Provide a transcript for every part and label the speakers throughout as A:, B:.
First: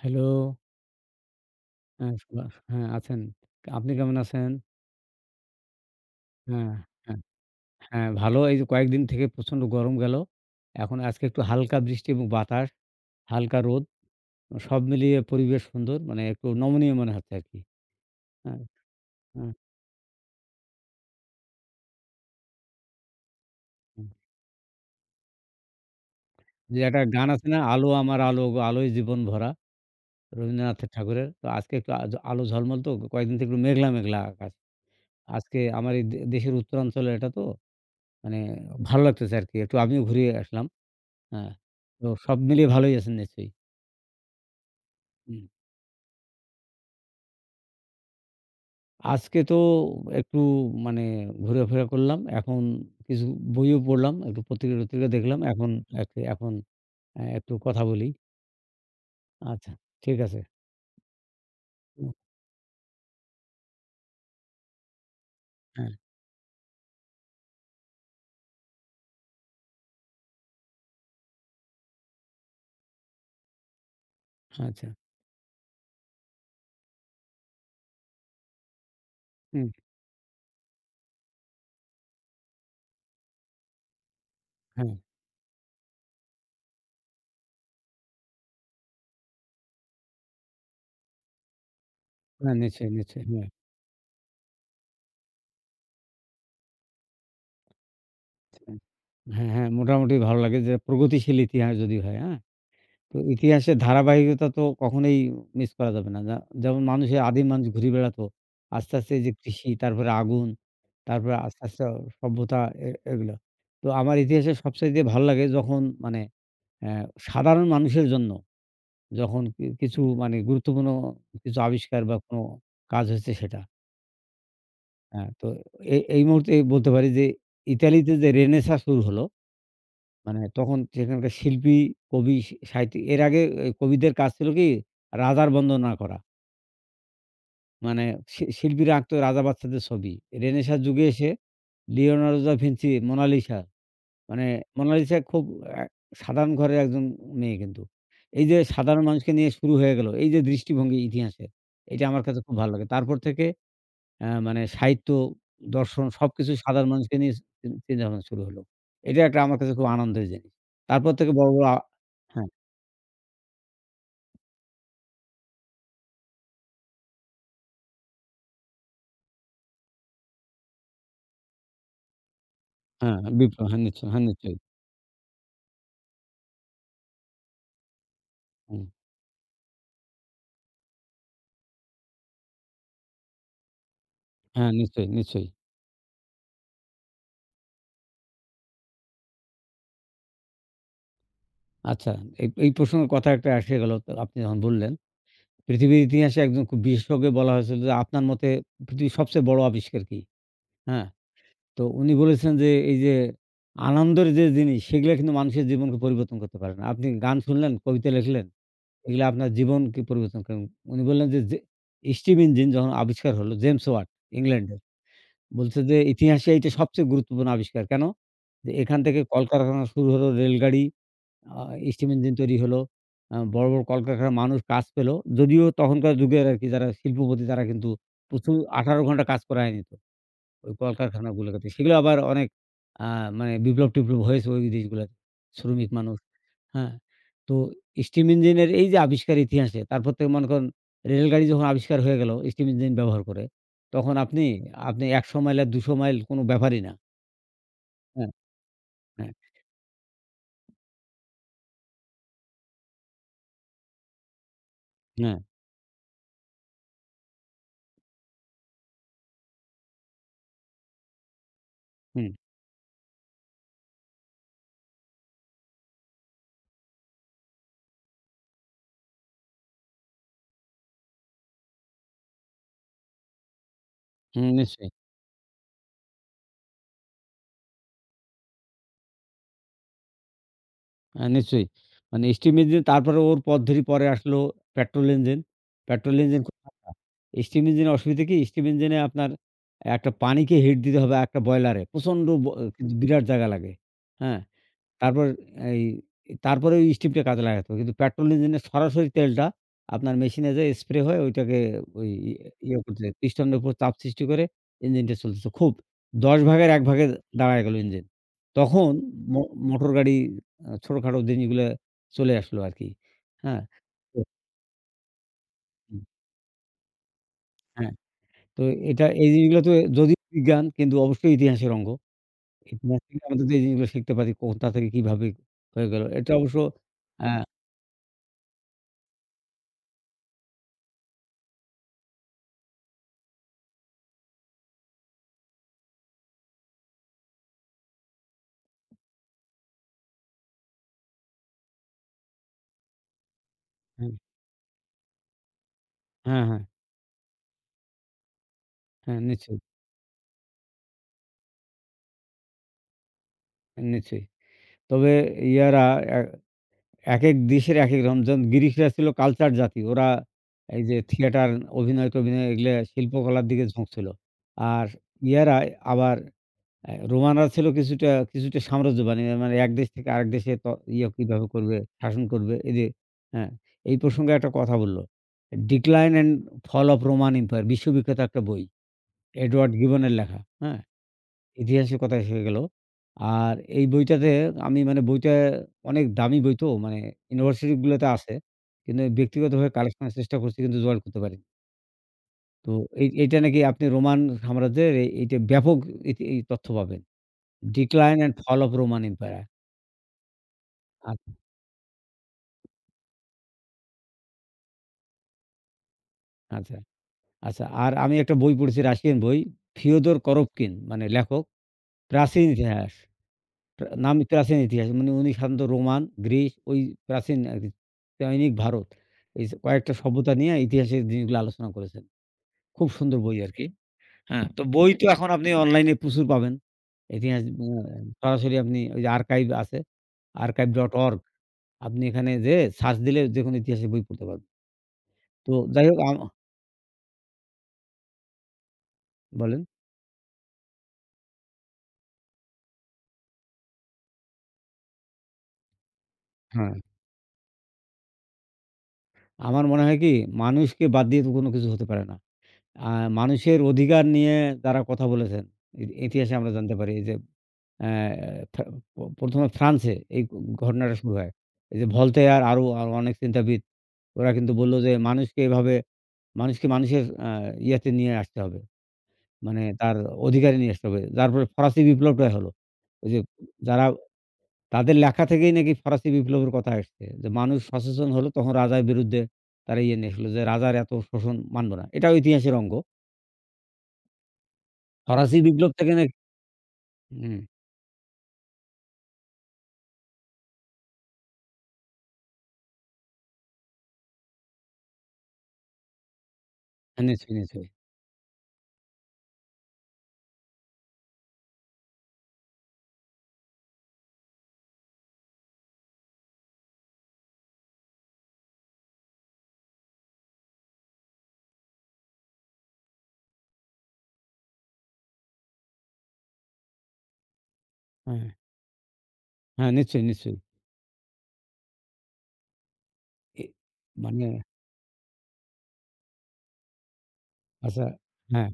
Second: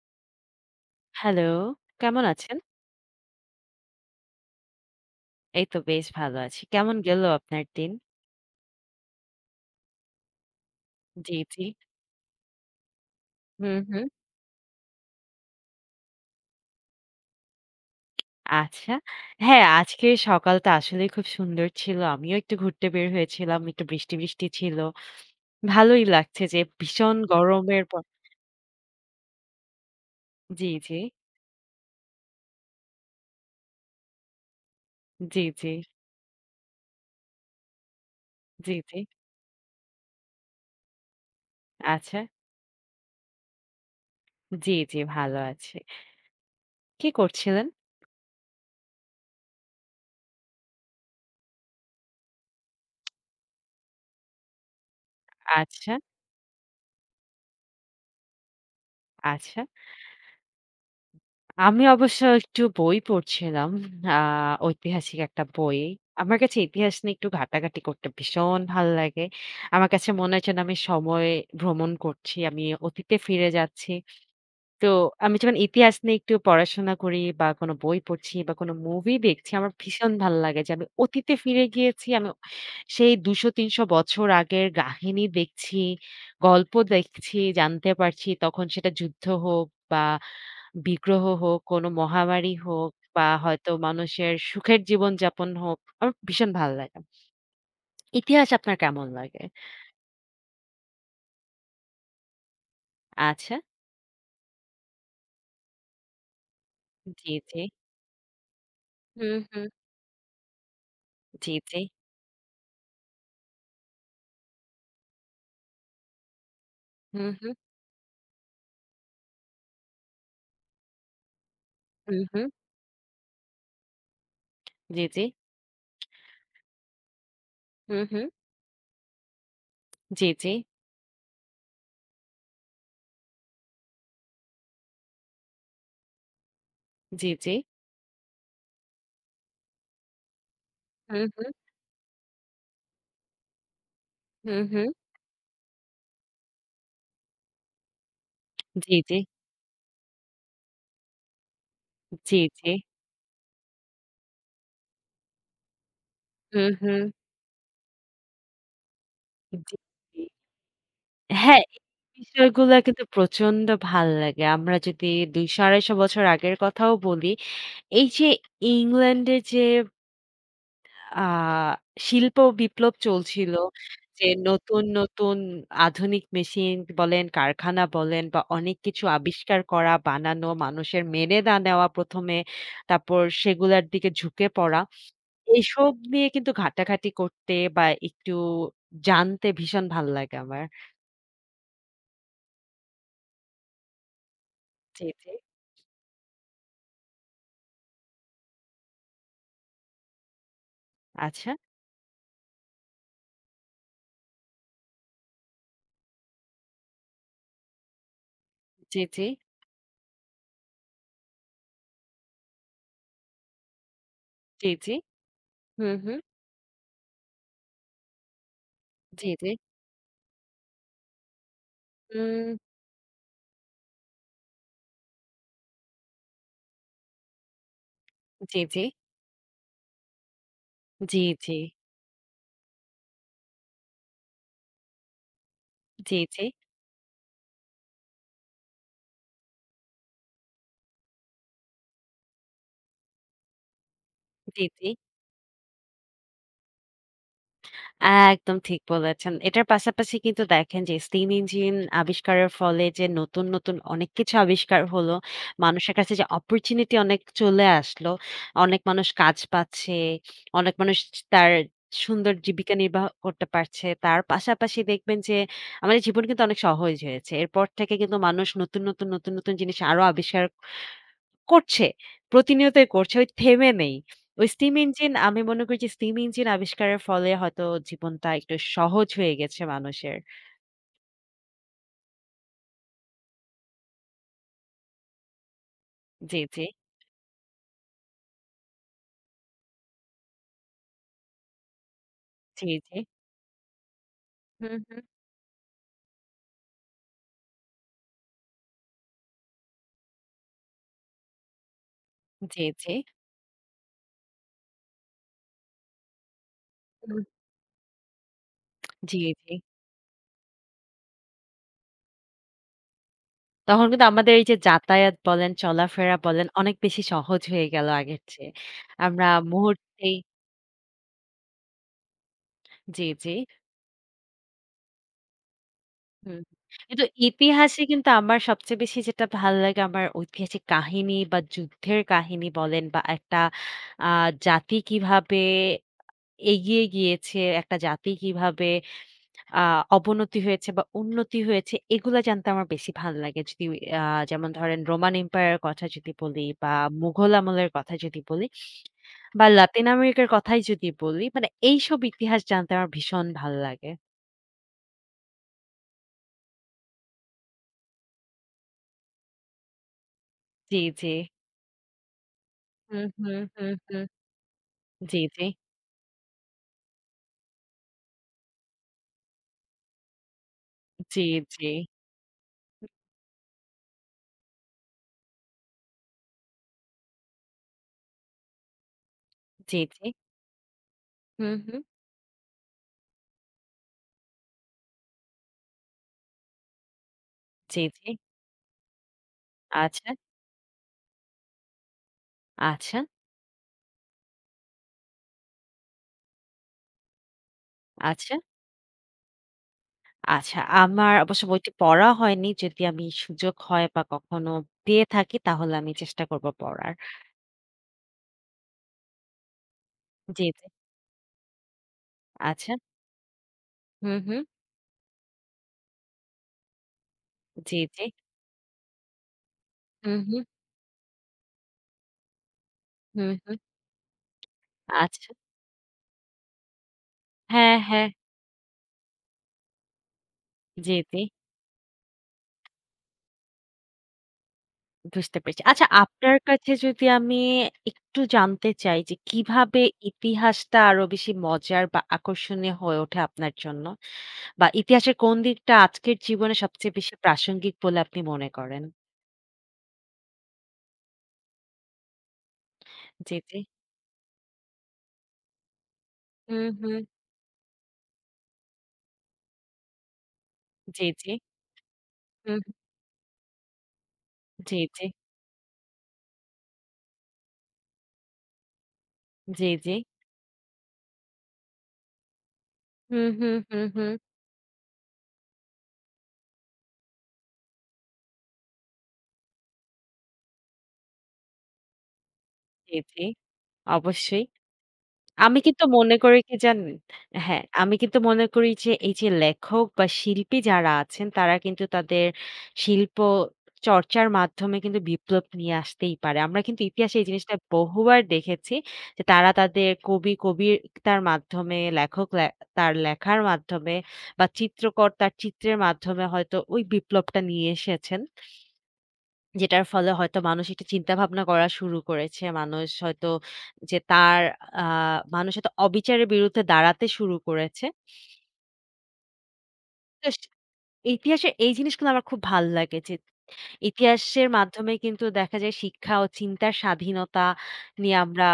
A: Hello,
B: hello,
A: হ্যাঁ,
B: কেমন
A: শুভা
B: আছেন?
A: হ্যাঁ, আছেন। আপনি কেমন আছেন?
B: এই তো বেশ ভালো আছি।
A: হ্যাঁ,
B: কেমন
A: হ্যাঁ,
B: গেল আপনার দিন?
A: হ্যাঁ, ভালো। এই যে কয়েকদিন থেকে প্রচণ্ড গরম গেল। এখন আজকে
B: জি,
A: একটু
B: জি।
A: হালকা বৃষ্টি এবং বাতাস, হালকা
B: হুম,
A: রোদ।
B: হুম।
A: সব মিলিয়ে পরিবেশ সুন্দর। মানে একটু নমনীয় মনে হচ্ছে আরকি। হ্যাঁ,
B: আচ্ছা।
A: হ্যাঁ,
B: হ্যাঁ, আজকের সকালটা আসলেই খুব সুন্দর ছিল। আমিও একটু ঘুরতে বের হয়েছিলাম। একটু
A: হ্যাঁ।
B: বৃষ্টি, বৃষ্টি ছিল। ভালোই লাগছে যে
A: যে একটা
B: ভীষণ
A: গান আছে না?
B: গরমের
A: "আলো
B: পর।
A: আমার আলো, গো, আলোয় জীবন ভরা"
B: জি,
A: রবীন্দ্রনাথ
B: জি।
A: ঠাকুরের। তো আজকে একটু আজ আলো ঝলমল তো কয়েকদিন থেকে একটু মেঘলা, মেঘলা আকাশ।
B: জি,
A: আজকে
B: জি।
A: আমার এই দেশের উত্তরাঞ্চলে এটা তো, মানে
B: জি, জি।
A: ভালো লাগতেছে আরকি। একটু আমিও ঘুরে আসলাম। হ্যাঁ, তো
B: আচ্ছা।
A: সব মিলিয়ে ভালোই আছেন নিশ্চয়ই?
B: জি, জি, ভালো
A: হুম।
B: আছি। কি করছিলেন?
A: আজকে তো একটু মানে ঘোরাফেরা করলাম। এখন কিছু বইও পড়লাম। একটু পত্রিকা-টত্রিকা দেখলাম। এখন
B: আচ্ছা,
A: একটু এখন একটু কথা বলি।
B: আচ্ছা।
A: আচ্ছা, ঠিক আছে।
B: আমি
A: হুম,
B: অবশ্য একটু বই পড়ছিলাম। আ ঐতিহাসিক একটা বই।
A: হ্যাঁ,
B: আমার কাছে ইতিহাস নিয়ে একটু ঘাটাঘাটি করতে ভীষণ ভাল লাগে। আমার কাছে মনে হয় যেন আমি সময় ভ্রমণ করছি। আমি অতীতে ফিরে যাচ্ছি। তো
A: আচ্ছা।
B: আমি যখন ইতিহাস নিয়ে একটু পড়াশোনা করি বা কোনো বই পড়ছি বা কোনো মুভি দেখছি,
A: হুম,
B: আমার ভীষণ ভালো লাগে যে আমি অতীতে ফিরে গিয়েছি। আমি সেই ২০০-৩০০ বছর আগের
A: হ্যাঁ,
B: কাহিনী দেখছি, গল্প দেখছি, জানতে পারছি। তখন সেটা যুদ্ধ হোক বা বিগ্রহ হোক, কোনো মহামারী
A: হ্যাঁ, নিশ্চয়ই,
B: হোক
A: নিশ্চয়ই।
B: বা হয়তো মানুষের সুখের জীবনযাপন হোক, আমার ভীষণ ভালো লাগে। ইতিহাস আপনার কেমন লাগে?
A: হ্যাঁ, মোটামুটি ভালো লাগে যে প্রগতিশীল ইতিহাস যদি হয়, হ্যাঁ? তো
B: আচ্ছা।
A: ইতিহাসের ধারাবাহিকতা তো কখনোই মিস করা যাবে না। যেমন মানুষে
B: জি,
A: আদিম
B: জি।
A: মানুষ ঘুরে বেড়াতো। আস্তে, আস্তে এই যে
B: হুম, হুম।
A: কৃষি, তারপরে আগুন, তারপরে
B: জি,
A: আস্তে,
B: জি।
A: আস্তে সভ্যতা এগুলা। তো আমার ইতিহাসে সবচাইতে ভালো লাগে যখন মানে অ্যা
B: হুম, হুম।
A: সাধারণ মানুষের জন্য যখন কি কিছু মানে গুরুত্বপূর্ণ কিছু আবিষ্কার বা
B: হুম,
A: কোনো
B: হুম।
A: কাজ হয়েছে সেটা।
B: জি, জি।
A: হ্যাঁ, তো এই মুহূর্তে বলতে পারি যে
B: হুম,
A: ইতালিতে
B: হুম।
A: যে রেনেসাঁ শুরু হলো
B: জি,
A: মানে
B: জি,
A: তখন সেখানকার শিল্পী, কবি, সাহিত্যিক এর আগে এ কবিদের কাজ ছিল কি রাজার বন্দনা করা।
B: জি, জি।
A: মানে শিল্পীরা আঁকত রাজা বাচ্চাদের ছবি। রেনেসাঁ যুগে
B: হুম,
A: এসে
B: হুম,
A: লিওনার্দো দা ভিঞ্চি, মোনালিসা মানে
B: হুম, হুম।
A: মোনালিসা খুব আ সাধারণ ঘরের একজন মেয়ে কিন্তু। এই যে
B: জি,
A: সাধারণ
B: জি,
A: মানুষকে নিয়ে শুরু হয়ে গেল, এই যে দৃষ্টিভঙ্গি ইতিহাসের, এইটা আমার
B: জি,
A: কাছে খুব
B: জি।
A: ভালো লাগে। তারপর থেকে মানে সাহিত্য, দর্শন সবকিছুই
B: হুম,
A: সাধারণ
B: হুম।
A: মানুষকে নিয়ে চিন্তাভাবনা শুরু হলো। এটা একটা আমার কাছে
B: জি,
A: খুব
B: জি।
A: আনন্দের জিনিস। তারপর থেকে বড়,
B: হ্যাঁ,
A: বড়
B: এই
A: হ্যাঁ,
B: বিষয়গুলা কিন্তু প্রচন্ড ভাল লাগে। আমরা যদি ২ ১৫০ বছর আগের কথাও বলি, এই যে ইংল্যান্ডে যে আ শিল্প বিপ্লব
A: হ্যাঁ,
B: চলছিল,
A: বিপ্লব হ্যাঁ, নিশ্চয়ই, হ্যাঁ,
B: যে
A: নিশ্চয়ই।
B: নতুন, নতুন আধুনিক মেশিন বলেন, কারখানা বলেন বা অনেক
A: হুম,
B: কিছু আবিষ্কার করা, বানানো, মানুষের মেনে না নেওয়া ১ম এ, তারপর সেগুলার দিকে ঝুঁকে পড়া।
A: নিশ্চয়ই, নিশ্চয়ই।
B: এইসব নিয়ে কিন্তু ঘাটাঘাটি করতে বা একটু জানতে ভীষণ ভাল লাগে আমার।
A: আচ্ছা এই প্রসঙ্গের কথা একটা এসে গেল তো আপনি যখন বললেন।
B: জি, জি।
A: পৃথিবীর ইতিহাসে একজন খুব বিশেষজ্ঞ বলা হয়েছিল যে আপনার মতে পৃথিবীর সবচেয়ে বড় আবিষ্কার কি? হ্যাঁ,
B: আচ্ছা।
A: তো উনি বলেছেন যে এই যে আনন্দের যে জিনিস সেগুলা কিন্তু মানুষের জীবনকে পরিবর্তন করতে পারে না। আপনি গান শুনলেন, কবিতা লিখলেন
B: জি, জি,
A: এগুলা আপনার জীবনকে পরিবর্তন করেন। উনি বললেন যে স্টিম ইঞ্জিন যখন আবিষ্কার হলো জেমস ওয়াট
B: জি,
A: ইংল্যান্ডের।
B: জি।
A: বলছে
B: হুম,
A: যে
B: হুম।
A: ইতিহাসে এইটা সবচেয়ে গুরুত্বপূর্ণ আবিষ্কার। কেন? যে এখান থেকে
B: জি, জি।
A: কলকারখানা শুরু হলো, রেলগাড়ি, আ স্টিম ইঞ্জিন তৈরি
B: উম।
A: হলো। বড়, বড় কলকারখানার মানুষ কাজ পেল। যদিও তখনকার যুগের আরকি যারা শিল্পপতি তারা কিন্তু প্রচুর
B: জি, জি।
A: ১৮ ঘন্টা কাজ করে আয় নিত। ওই
B: জি, জি।
A: কলকারখানাগুলোতে। সেগুলো আবার অনেক আ মানে বিপ্লব-টিপ্লব হয়েছে ওই দেশগুলাতে। শ্রমিক মানুষ,
B: জি, জি।
A: হ্যাঁ? তো স্টিম ইঞ্জিনের এই যে আবিষ্কার ইতিহাসে, তারপর থেকে মনে করেন রেলগাড়ি যখন আবিষ্কার হয়ে গেল স্টিম ইঞ্জিন ব্যবহার করে, তখন আপনি
B: জি, জি।
A: আপনি ১০০ মাইল আর ২০০ মাইল কোনো ব্যাপারই না। হ্যাঁ,
B: একদম ঠিক
A: হ্যাঁ,
B: বলেছেন। এটার পাশাপাশি কিন্তু দেখেন যে steam engine আবিষ্কারের ফলে যে নতুন, নতুন অনেক কিছু আবিষ্কার হলো।
A: হ্যাঁ,
B: মানুষের কাছে যে opportunity অনেক চলে আসলো। অনেক মানুষ কাজ পাচ্ছে। অনেক মানুষ তার
A: হুম,
B: সুন্দর জীবিকা নির্বাহ করতে পারছে। তার পাশাপাশি দেখবেন যে আমাদের জীবন কিন্তু অনেক সহজ হয়েছে। এরপর থেকে কিন্তু মানুষ নতুন, নতুন, নতুন, নতুন জিনিস আরো আবিষ্কার করছে। প্রতিনিয়তই করছে। ওই থেমে নেই।
A: হুম,
B: ওই স্টিম
A: নিশ্চয়ই।
B: ইঞ্জিন, আমি মনে করি যে স্টিম ইঞ্জিন আবিষ্কারের ফলে হয়তো জীবনটা একটু সহজ হয়ে গেছে মানুষের।
A: হ্যাঁ, নিশ্চয়ই। মানে স্টিম ইঞ্জিন তারপরে ওর পথ ধরে পরে আসলো পেট্রোল ইঞ্জিন। পেট্রোল
B: জি,
A: ইঞ্জিন খুব
B: জি,
A: ঠান্ডা। স্টিম ইঞ্জিনের অসুবিধা কি? স্টিম ইঞ্জিনে আপনার একটা পানিকে হিট দিতে হবে একটা বয়লারে। প্রচণ্ড ব
B: জি,
A: কিন্তু
B: জি।
A: বিরাট জায়গা লাগে। হ্যাঁ?
B: হুম, হুম।
A: তারপর এই তারপরে ওই স্টিমটা কাজে লাগাতে হবে। কিন্তু পেট্রোল ইঞ্জিনের সরাসরি তেলটা আপনার মেশিনে যেয়ে স্প্রে হয়ে ওইটাকে ওই
B: জি,
A: ইয়ে
B: জি।
A: করতে পিস্টনের উপর চাপ সৃষ্টি করে ইঞ্জিনটা চলতেছে। খুব ১০ ভাগের ১ ভাগে
B: হুম।
A: দাঁড়ায় গেল ইঞ্জিন। তখন
B: জি,
A: মো
B: জি।
A: মোটর গাড়ি ছোটখাটো জিনিসগুলো চলে আসলো আরকি। হ্যাঁ?
B: তখন কিন্তু
A: তো
B: আমাদের এই যে যাতায়াত বলেন,
A: হুম,
B: চলাফেরা বলেন অনেক বেশি সহজ হয়ে গেল
A: হ্যাঁ,
B: আগের চেয়ে।
A: তো
B: আমরা
A: এই জিনিসগুলো তো
B: মুহূর্তেই
A: যদিও বিজ্ঞান কিন্তু অবশ্যই ইতিহাসের অঙ্গ। ইতিহাস
B: জি,
A: থেকে
B: জি।
A: আমরা যদি এই জিনিসগুলো শিখতে পারি কোথা থেকে কিভাবে হয়ে গেল। এটা
B: হুম,
A: অবশ্য
B: কিন্তু
A: আ
B: ইতিহাসে কিন্তু আমার সবচেয়ে বেশি যেটা ভাল লাগে আমার ঐতিহাসিক কাহিনী বা যুদ্ধের কাহিনী বলেন বা একটা আ জাতি কিভাবে এগিয়ে গিয়েছে, একটা জাতি কিভাবে আ অবনতি হয়েছে বা উন্নতি হয়েছে এগুলা জানতে আমার বেশি ভাল লাগে। যদি আ
A: হ্যাঁ,
B: যেমন ধরেন রোমান এম্পায়ারের কথা যদি বলি
A: হ্যাঁ।
B: বা মুঘল আমলের কথা যদি বলি
A: হ্যাঁ,
B: বা
A: নিশ্চয়ই,
B: লাতিন আমেরিকার কথাই যদি বলি, মানে এইসব ইতিহাস জানতে আমার ভীষণ ভাল লাগে।
A: নিশ্চয়ই। তবে ইয়ারা এ একেক দেশের একেক রকম। যেমন গ্রিকরা ছিল কালচার জাতি। ওরা
B: জি,
A: এই যে
B: জি।
A: থিয়েটার, অভিনয়-টভিনয় এগুলা
B: হুম, হুম,
A: শিল্পকলার দিকে
B: হুম,
A: ঝোঁক
B: হুম।
A: ছিল। আর
B: জি, জি।
A: ইয়ারা আবার এ রোমানরা ছিল কিছুটা সাম্রাজ্যবাণী। মানে এক দেশ থেকে আরেক দেশে ইয়ে
B: জি,
A: কিভাবে
B: জি,
A: করবে, শাসন করবে। এই যে হ্যাঁ, এই প্রসঙ্গে একটা কথা বলল। 'Decline and Fall of Roman Empire' বিশ্ববিখ্যাত একটা বই। এডওয়ার্ড
B: জি, জি।
A: গিবনের লেখা। হ্যাঁ?
B: হুম, হুম।
A: ইতিহাসের কথা এসে গেল। আর এই বইটাতে আমি মানে বইটা অনেক দামি বই তো মানে ইউনিভার্সিটি
B: জি,
A: গুলোতে
B: জি।
A: আছে। কিন্তু ব্যক্তিগতভাবে কালেকশন
B: আচ্ছা,
A: এর চেষ্টা করছি কিন্তু জোগাড় করতে পারিনি। তো
B: আচ্ছা,
A: এইটা নাকি আপনি রোমান সাম্রাজ্যের এইটা ব্যাপক এই তথ্য পাবেন। 'Decline and
B: আচ্ছা,
A: Fall of Roman Empire'
B: আচ্ছা। আমার
A: আচ্ছা,
B: অবশ্য বইটি পড়া হয়নি। যদি আমি সুযোগ হয় বা কখনো পেয়ে থাকি তাহলে আমি চেষ্টা করব
A: আচ্ছা,
B: পড়ার।
A: আচ্ছা। আর আমি একটা বই পড়েছি রাশিয়ান বই। ফিওদর
B: জি, জি।
A: করভকিন মানে লেখক 'প্রাচীন
B: আচ্ছা।
A: ইতিহাস'
B: হুম,
A: নামই
B: হুম।
A: প্রাচীন ইতিহাস। মানে উনি সাধারণত রোমান, গ্রিস ওই প্রাচীন আরকি
B: জি, জি।
A: দৈনিক ভারত। এই যে কয়েকটা
B: হুম,
A: সভ্যতা
B: হুম,
A: নিয়ে ইতিহাসের জিনিসগুলো আলোচনা করেছেন। খুব সুন্দর
B: হুম,
A: বই
B: হুম।
A: আরকি। হ্যাঁ, তো বই তো
B: আচ্ছা।
A: এখন আপনি অনলাইনে প্রচুর পাবেন। ইতিহাস
B: হ্যাঁ, হ্যাঁ।
A: সরাসরি আপনি ওই যে আর্কাইভ আছে।
B: জি, জি।
A: archive.org আপনি এখানে যেয়ে সার্চ দিলে যেকোনো ইতিহাসের বই পড়তে পারবেন।
B: বুঝতে
A: তো
B: পেরেছি।
A: যাই
B: আচ্ছা,
A: হোক
B: আপনার কাছে যদি আমি একটু জানতে চাই যে
A: বলেন?
B: কিভাবে ইতিহাসটা আরো বেশি মজার বা আকর্ষণীয় হয়ে ওঠে আপনার জন্য? বা ইতিহাসের কোন দিকটা আজকের জীবনে
A: হ্যাঁ,
B: সবচেয়ে বেশি প্রাসঙ্গিক বলে আপনি মনে করেন?
A: আমার মনে হয় কি মানুষকে বাদ দিয়ে তো কোনো কিছু হতে পারে না। আ
B: জি, জি।
A: মানুষের অধিকার নিয়ে যারা কথা বলেছেন, ইতিহাসে আমরা
B: হুম,
A: জানতে পারি
B: হুম।
A: যে অ্যা থা প ১ম এ ফ্রান্সে এই ঘটনাটা
B: জি,
A: শুরু
B: জি।
A: হয়। এই যে ভলতেয়ার
B: হুম,
A: আরো আরো অনেক চিন্তাবিদ ওরা কিন্তু বলল
B: জি,
A: যে
B: জি।
A: মানুষকে এভাবে মানুষের ইয়াতে নিয়ে আসতে হবে। মানে
B: জি, জি।
A: তার অধিকারে নিয়ে আসতে হবে। যার ফলে ফরাসি বিপ্লবটাই হলো। ওই যে
B: হুম, হুম,
A: যারা
B: হুম, হুম।
A: তাদের লেখা থেকেই নাকি ফরাসি বিপ্লবের কথা আসছে। যে মানুষ সচেতন হলো তখন রাজার বিরুদ্ধে তারা ইয়ে নিয়ে আসলো যে রাজার এত শোষণ মানব না। এটাও ইতিহাসের অঙ্গ।
B: জি, জি। অবশ্যই।
A: ফরাসি
B: আমি
A: বিপ্লব
B: কিন্তু
A: থেকে নাকি
B: মনে করি কি জানেন?
A: হুম,
B: হ্যাঁ, আমি কিন্তু মনে করি যে এই যে লেখক বা শিল্পী যারা আছেন তারা কিন্তু তাদের শিল্প চর্চার মাধ্যমে কিন্তু বিপ্লব নিয়ে আসতেই পারে। আমরা কিন্তু
A: হ্যাঁ
B: ইতিহাসে এই
A: নিশ্চয়ই,
B: জিনিসটা
A: নিশ্চয়ই।
B: বহুবার দেখেছি যে তারা তাদের কবি কবিতার মাধ্যমে, লেখক লে তার লেখার মাধ্যমে বা চিত্রকর তার চিত্রের মাধ্যমে হয়তো ওই বিপ্লবটা নিয়ে এসেছেন। যেটার ফলে হয়তো মানুষ একটু চিন্তা ভাবনা করা শুরু করেছে। মানুষ হয়তো যে তার আ মানুষ হয়তো অবিচারের বিরুদ্ধে দাঁড়াতে শুরু করেছে।
A: হ্যাঁ, হ্যাঁ নিশ্চয়ই,
B: তো
A: নিশ্চয়ই।
B: স ইতিহাসের এই জিনিসগুলো আমার খুব ভাল লাগে যে
A: এ মানে
B: ইতিহাসের মাধ্যমে কিন্তু দেখা যায় শিক্ষা ও চিন্তার স্বাধীনতা
A: আচ্ছা,
B: নিয়ে আমরা
A: হ্যাঁ,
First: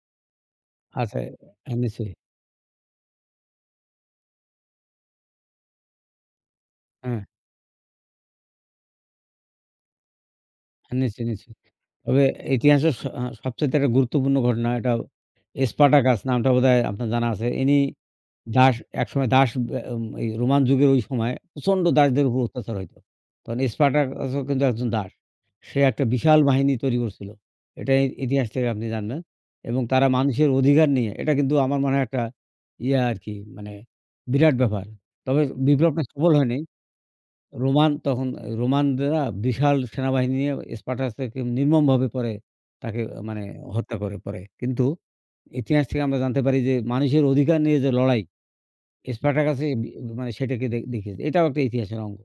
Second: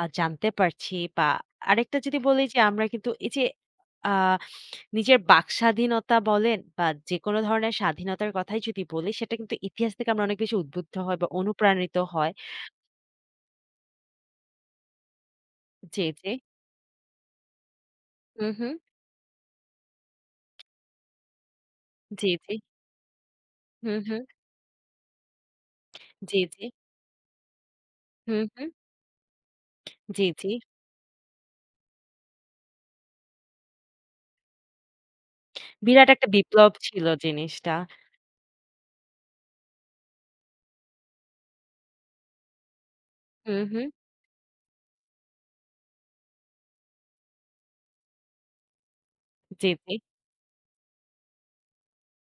B: জানতে পারছি।
A: আচ্ছা,
B: বা
A: হ্যাঁ,
B: আরেকটা
A: নিশ্চয়ই।
B: যদি বলি যে আমরা কিন্তু এই যে আ নিজের বাকস্বাধীনতা বলেন বা
A: হ্যাঁ,
B: যেকোনো ধরনের স্বাধীনতার কথাই যদি বলি সেটা কিন্তু ইতিহাস থেকে আমরা অনেক বেশি উদ্বুদ্ধ
A: হ্যাঁ,
B: হই
A: নিশ্চয়ই,
B: বা
A: নিশ্চয়ই।
B: অনুপ্রাণিত
A: তবে
B: হয়।
A: ইতিহাসের স আ সবচাইতে একটা গুরুত্বপূর্ণ ঘটনা এটা
B: জি,
A: স্পার্টাকাস
B: জি।
A: নামটা বোধহয় আপনার জানা আছে। ইনি
B: হুম, হুম।
A: দাস একসময় দাস আহ, উম এই রোমান যুগের ওই সময় প্রচন্ড দাসদের
B: জি,
A: উপর
B: জি।
A: অত্যাচার হইত। তখন
B: হুম, হুম।
A: স্পার্টাকাসও কিন্তু একজন দাস। সে একটা বিশাল
B: জি, জি।
A: বাহিনী তৈরি করছিল। এটা
B: হুম,
A: ইতিহাস থেকে
B: হুম।
A: আপনি জানবেন। এবং তারা
B: জি,
A: মানুষের
B: জি।
A: অধিকার নিয়ে এটা কিন্তু আমার মনে হয় একটা ইয়া আরকি মানে বিরাট ব্যাপার। তবে বিপ্লবটা
B: বিরাট একটা
A: সফল হয়নি।
B: বিপ্লব ছিল জিনিসটা।
A: রোমান তখন রোমানরা বিশাল সেনাবাহিনী নিয়ে স্পার্টাসকে নির্মমভাবে পরে তাকে মানে
B: হুম, হুম।
A: হত্যা করে পরে। কিন্তু ইতিহাস থেকে আমরা জানতে পারি যে মানুষের অধিকার নিয়ে যে লড়াই
B: জি,
A: স্পার্টাকাসে বি
B: জি।
A: মানে সেটাকে দেখিয়েছে। এটাও একটা ইতিহাসের অঙ্গ।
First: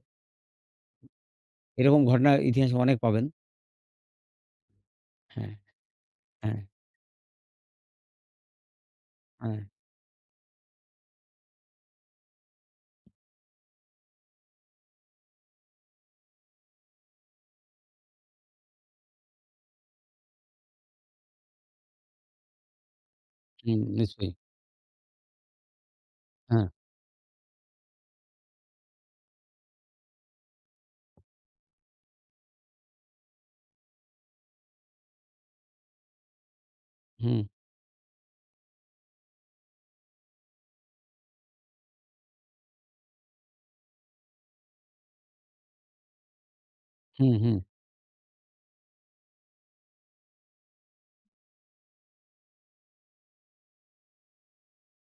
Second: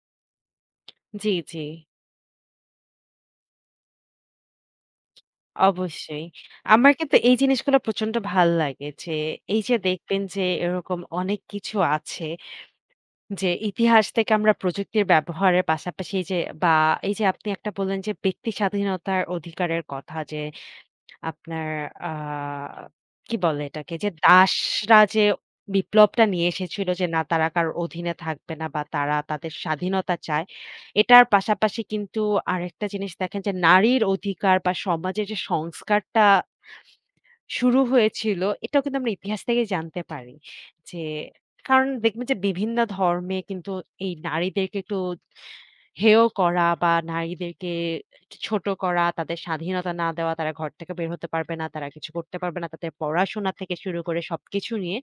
B: জি, জি।
A: এরকম ঘটনা ইতিহাসে অনেক পাবেন। হ্যাঁ,
B: অবশ্যই।
A: হ্যাঁ,
B: আমার কিন্তু এই জিনিসগুলো প্রচন্ড ভাল লাগে যে,
A: হ্যাঁ,
B: এই যে দেখবেন যে এরকম অনেক কিছু আছে, যে ইতিহাস থেকে আমরা প্রযুক্তির ব্যবহারের পাশাপাশি যে বা এই যে আপনি একটা বললেন যে ব্যক্তি স্বাধীনতার অধিকারের কথা, যে আপনার আ কি বলে
A: হুম,
B: এটাকে? যে
A: নিশ্চয়ই।
B: দাসরা যে বিপ্লবটা নিয়ে
A: হ্যাঁ,
B: এসেছিল যে না তারা কারো অধীনে থাকবে না বা তারা তাদের স্বাধীনতা চায়। এটার পাশাপাশি কিন্তু আরেকটা জিনিস দেখেন যে নারীর অধিকার বা সমাজের যে সংস্কারটা
A: হুম,
B: শুরু হয়েছিল, এটাও কিন্তু আমরা ইতিহাস থেকে জানতে পারি। যে, কারণ দেখবেন যে বিভিন্ন ধর্মে কিন্তু এই নারীদেরকে একটু হেয় করা বা
A: হুম, হুম,
B: নারীদেরকে ছোট করা, তাদের স্বাধীনতা না দেওয়া, তারা ঘর থেকে বের হতে পারবে না, তারা কিছু করতে পারবে না, তাদের পড়াশোনা থেকে শুরু করে সবকিছু নিয়ে।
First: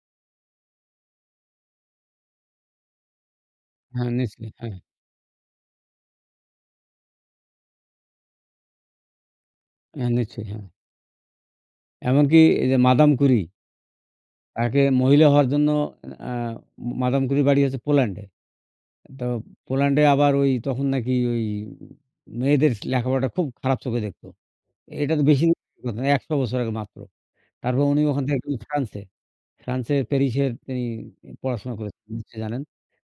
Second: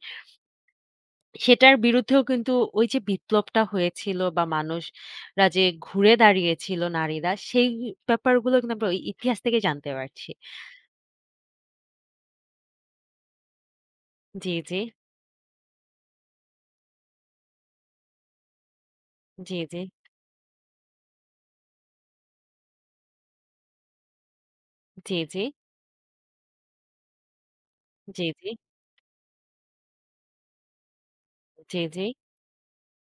B: সেটার বিরুদ্ধেও কিন্তু ওই যে বিপ্লবটা
A: হ্যাঁ,
B: হয়েছিল বা
A: নিশ্চয়ই, হ্যাঁ,
B: মানুষরা যে ঘুরে দাঁড়িয়েছিল নারীরা, সেই ব্যাপারগুলো কিন্তু আমরা ওই ইতিহাস থেকে জানতে
A: হ্যাঁ,
B: পারছি।
A: নিশ্চয়ই, হ্যাঁ। এমনকি এই যে মাদাম ক্যুরি
B: জি, জি,
A: তাকে মহিলা হওয়ার জন্য আ মাদাম ক্যুরির বাড়ি হচ্ছে পোল্যান্ডে। তো
B: জি, জি,
A: পোল্যান্ডে আবার ওই তখন নাকি ওই মেয়েদের লেখাপড়াটা খুব খারাপ চোখে দেখত। এটা
B: জি,
A: তো
B: জি,
A: বেশি দিনের কথা না ১০০ বছর আগে মাত্র। তারপর উনি ওখান
B: জি,
A: থেকে
B: জি।
A: গেলেন ফ্রান্সে। ফ্রান্সের প্যারিসের তিনি পড়াশোনা
B: জি, জি,
A: করেছেন নিশ্চয়ই জানেন।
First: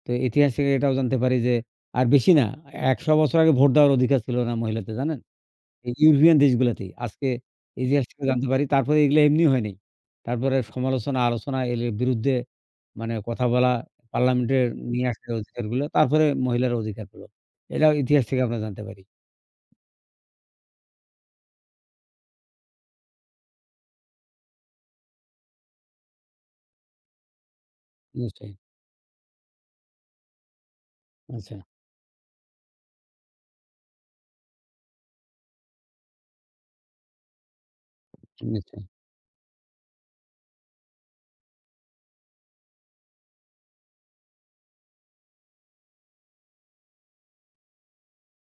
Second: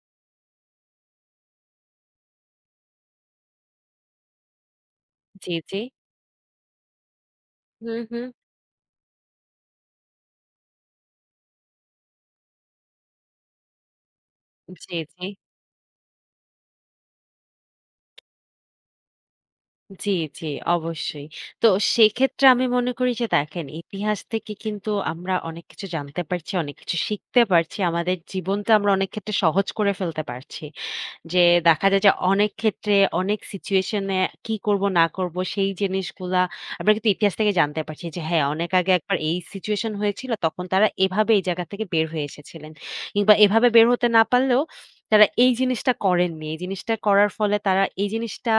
A: তো ইতিহাস থেকে এটাও জানতে পারি যে আর বেশি না ১০০ বছর আগে ভোট দেওয়ার অধিকার ছিল না মহিলাদের জানেন?
B: জি, জি।
A: এই ইউরোপিয়ান দেশগুলাতেই। আজকে
B: হুম,
A: ইতিহাসটা
B: হুম।
A: জানতে পারি। তারপরে এগুলো এমনি হয় নাই। তারপরে সমালোচনা, আলোচনা এর বিরুদ্ধে মানে কথা বলা, পার্লামেন্টে
B: জি,
A: নিয়ে
B: জি,
A: আসার অধিকারগুলো। তারপরে মহিলার অধিকার পেল। এটাও ইতিহাস থেকে আমরা জানতে পারি।
B: জি, জি, অবশ্যই। তো সেক্ষেত্রে আমি মনে করি যে দেখেন ইতিহাস থেকে কিন্তু আমরা অনেক কিছু জানতে পারছি, অনেক কিছু শিখতে পারছি। আমাদের
A: নিশ্চয়ই।
B: জীবনটা আমরা অনেক ক্ষেত্রে সহজ করে ফেলতে পারছি। যে
A: আচ্ছা,
B: দেখা যায় যে অনেক ক্ষেত্রে অনেক সিচুয়েশন এ কি করব না করব সেই জিনিসগুলা আমরা কিন্তু ইতিহাস থেকে জানতে পারছি যে হ্যাঁ, অনেক
A: নিশ্চয়ই।
B: আগে একবার এই সিচুয়েশন হয়েছিল তখন তারা এভাবে এই জায়গা থেকে বের হয়ে এসেছিলেন। কিংবা এভাবে বের হতে না পারলেও তারা এই জিনিসটা করেননি। এই জিনিসটা করার ফলে তারা এই জিনিসটা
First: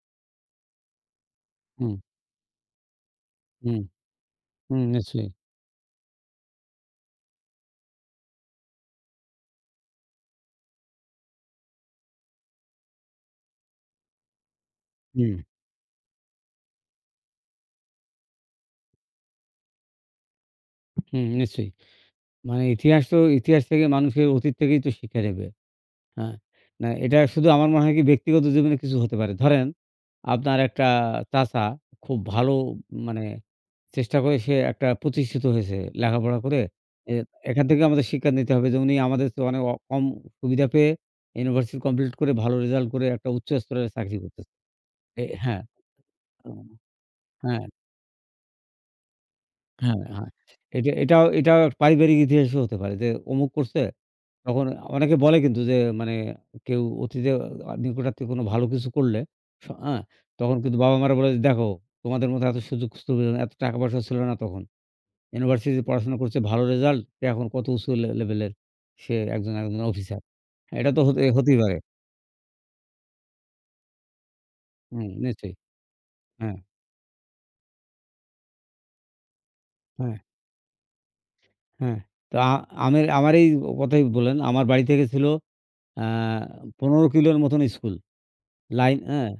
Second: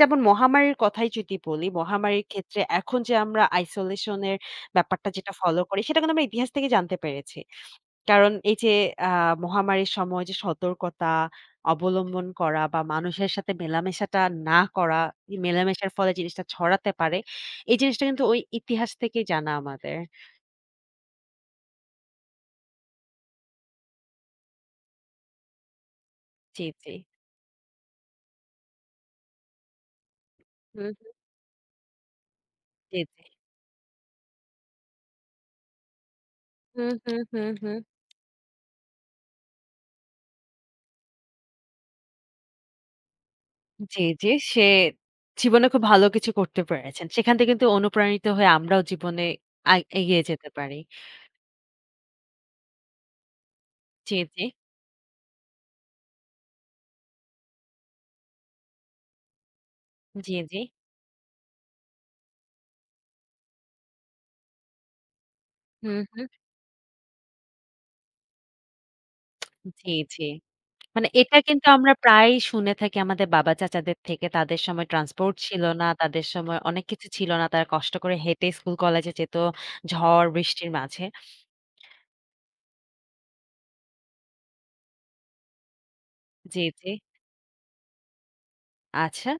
B: যেমন মহামারীর কথাই যদি বলি,
A: হুম,
B: মহামারীর ক্ষেত্রে এখন যে আমরা
A: হুম,
B: আইসোলেশন এর
A: হুম,
B: ব্যাপারটা
A: নিশ্চয়ই।
B: যেটা ফলো করি সেটা কিন্তু আমরা ইতিহাস থেকে জানতে পেরেছি। কারণ এই যে আ মহামারীর সময় যে সতর্কতা অবলম্বন করা বা মানুষের সাথে মেলামেশাটা না করা,
A: হুম,
B: এই মেলামেশার ফলে জিনিসটা ছড়াতে পারে। এই জিনিসটা কিন্তু ওই ইতিহাস থেকেই জানা আমাদের।
A: হুম, নিশ্চয়ই। মানে ইতিহাস তো ইতিহাস থেকে মানুষের অতীত থেকেই তো শিক্ষা নেবে। হ্যাঁ।
B: জি,
A: না
B: জি।
A: এটা শুধু আমার মনে হয় কি ব্যক্তিগত জীবনে কিছু হতে পারে। ধরেন আপনার একটা
B: হুম,
A: চাচা খুব ভালো
B: জি, জি।
A: মানে চেষ্টা করে সে একটা প্রতিষ্ঠিত হয়েছে লেখাপড়া করে।
B: হুম,
A: এ
B: হুম, হুম,
A: এখান
B: হুম।
A: থেকে আমাদের শিক্ষা নিতে হবে যে উনি আমাদের চেয়ে অনেক কম সুবিধা পেয়ে ইউনিভার্সিটি কমপ্লিট করে ভালো রেজাল্ট করে একটা উচ্চ স্তরের
B: জি,
A: চাকরি
B: জি।
A: করতেছে।
B: সে
A: এ হ্যাঁ,
B: জীবনে খুব ভালো কিছু করতে
A: উম,
B: পেরেছেন। সেখান থেকে
A: হ্যাঁ।
B: কিন্তু অনুপ্রাণিত হয়ে আমরাও জীবনে
A: হ্যাঁ,
B: এগিয়ে
A: হ্যাঁ।
B: যেতে পারি।
A: এটা এটাও এটাও পারিবারিক ইতিহাসও হতে পারে যে অমুক করছে,
B: জি, জি।
A: তখন অনেকে বলে কিন্তু যে মানে কেউ অতীতে নিকটাত্মীয় কোনো ভালো কিছু করলে হ্যাঁ,
B: জি,
A: তখন
B: জি।
A: কিন্তু বাবা-মারা বলে যে, "দেখো তোমাদের মতো এত সুযোগ সুবিধা না, এত টাকা-পয়সা ছিল না তখন। ইউনিভার্সিটিতে
B: হুম,
A: পড়াশোনা
B: হুম।
A: করছে, ভালো রেজাল্ট। সে এখন কত উঁচু লেভেলের। সে একজন
B: জি,
A: অফিসার।"
B: জি।
A: এটা তো
B: মানে
A: হতে
B: এটা
A: হতেই
B: কিন্তু
A: পারে।
B: আমরা প্রায়ই শুনে থাকি আমাদের বাবা চাচাদের থেকে। তাদের সময়
A: হুম,
B: ট্রান্সপোর্ট
A: নিশ্চয়ই।
B: ছিল না, তাদের
A: হ্যাঁ,
B: সময় অনেক কিছু ছিল না। তারা কষ্ট করে হেঁটে স্কুল কলেজে যেত
A: হ্যাঁ,
B: ঝড় বৃষ্টির মাঝে।
A: হ্যাঁ। তো আ আমের আমার এই কথাই বলেন। আমার বাড়ি থেকে ছিল আ
B: জি, জি।
A: ১৫ কিলোর মতন স্কুল।
B: আচ্ছা।
A: হ্যাঁ,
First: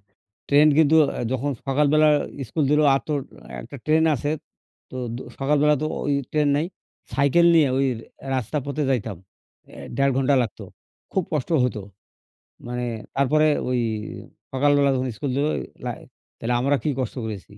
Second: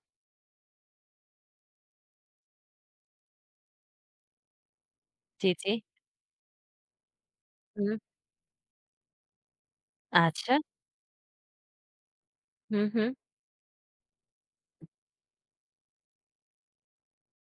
A: ট্রেন কিন্তু যখন সকালবেলা স্কুল দিলেও আর তো একটা ট্রেন আছে। তো
B: জি, জি।
A: সকালবেলা তো ওই ট্রেন নাই। সাইকেল নিয়ে ওই
B: হুম।
A: রাস্তা পথে যাইতাম। ১.৫ ঘন্টা
B: আচ্ছা।
A: লাগতো। খুব কষ্ট হতো।
B: হুম,
A: মানে
B: হুম।
A: তারপরে ওই সকালবেলা যখন স্কুল দিল লাই তাহলে আমরা কি কষ্ট করেছি।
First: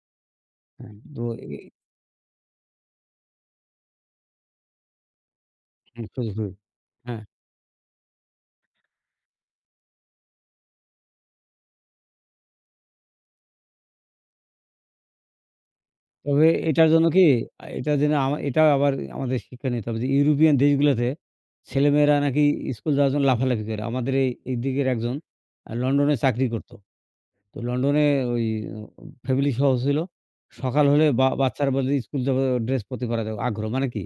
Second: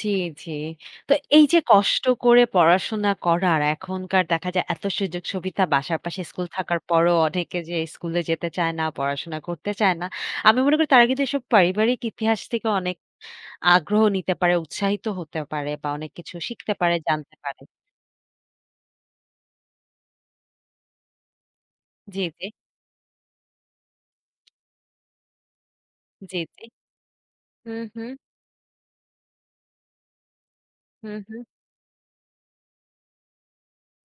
B: জি, জি।
A: হ্যাঁ,
B: তো এই
A: এ
B: যে কষ্ট করে পড়াশোনা করার এখনকার দেখা যায় এত সুযোগ সুবিধা বাসার পাশে
A: শুধু
B: স্কুল থাকার পরও
A: হ্যাঁ।
B: অনেকে যে স্কুলে যেতে চায় না, পড়াশোনা করতে চায় না। আমি মনে করি তারা কিন্তু এসব পারিবারিক ইতিহাস থেকে অনেক আগ্রহ নিতে পারে, উৎসাহিত হতে পারে বা অনেক কিছু
A: তবে
B: শিখতে
A: এটার
B: পারে,
A: জন্য কি
B: জানতে পারে।
A: এটা যেন এটাও আবার আমাদের শিক্ষা নিতে হবে যে ইউরোপিয়ান দেশগুলোতে ছেলেমেয়েরা
B: জি,
A: নাকি
B: জি,
A: স্কুল যাওয়ার জন্য লাফালাফি করে। আমাদের এই এইদিকের একজন লন্ডনে
B: জি,
A: চাকরি
B: জি।
A: করত। তো
B: হুম,
A: লন্ডনে
B: হুম,
A: ওই ফ্যামিলি সহ ছিল। সকাল হলে
B: হুম,
A: বা
B: হুম।
A: বাচ্চারা বলে যে স্কুল যাবে ড্রেস পরতে পারা যাবে আগ্রহ। মানে কি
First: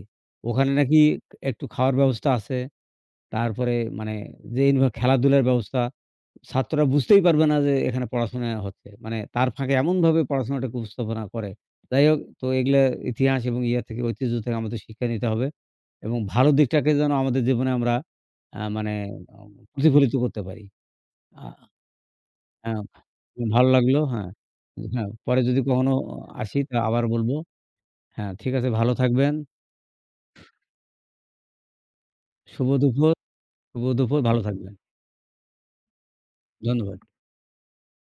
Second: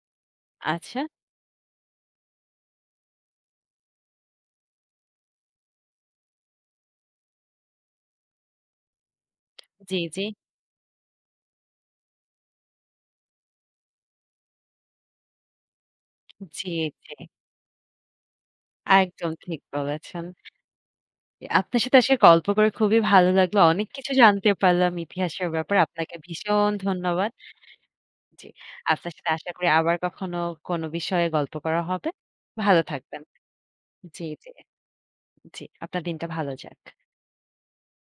A: ওখানে নাকি
B: আচ্ছা।
A: একটু খাওয়ার ব্যবস্থা আছে। তারপরে মানে যে খেলাধুলার ব্যবস্থা ছাত্ররা বুঝতেই পারবে না যে এখানে পড়াশোনা হচ্ছে। মানে তার ফাঁকে
B: জি,
A: এমনভাবে
B: জি,
A: পড়াশোনাটাকে উপস্থাপনা করে। যাই হোক তো এগুলা ইতিহাস এবং ইয়া থেকে ঐতিহ্য থেকে আমাদের শিক্ষা নিতে হবে এবং ভালো
B: জি,
A: দিকটাকে যেন
B: জি।
A: আমাদের জীবনে আমরা আ মানে
B: একদম
A: আ
B: ঠিক
A: প্রতিফলিত
B: বলেছেন।
A: করতে পারি। আ
B: আপনার সাথে আসলে গল্প করে
A: হ্যাঁ,
B: খুবই ভালো লাগলো।
A: ভালো
B: অনেক
A: লাগলো।
B: কিছু
A: হ্যাঁ,
B: জানতে পারলাম
A: হ্যাঁ, পরে
B: ইতিহাসের
A: যদি
B: ব্যাপারে।
A: কখনো
B: আপনাকে
A: আসি
B: ভীষণ
A: তা আবার বলব।
B: ধন্যবাদ।
A: হ্যাঁ,
B: জি,
A: ঠিক আছে ভালো
B: আপনার সাথে
A: থাকবেন।
B: আশা করি আবার কখনো কোনো বিষয়ে গল্প করা হবে।
A: শুভ
B: ভালো
A: দুপুর,
B: থাকবেন।
A: শুভ দুপুর
B: জি,
A: ভালো
B: জি,
A: থাকবেন।
B: জি। আপনার দিনটা ভালো যাক।
A: ধন্যবাদ।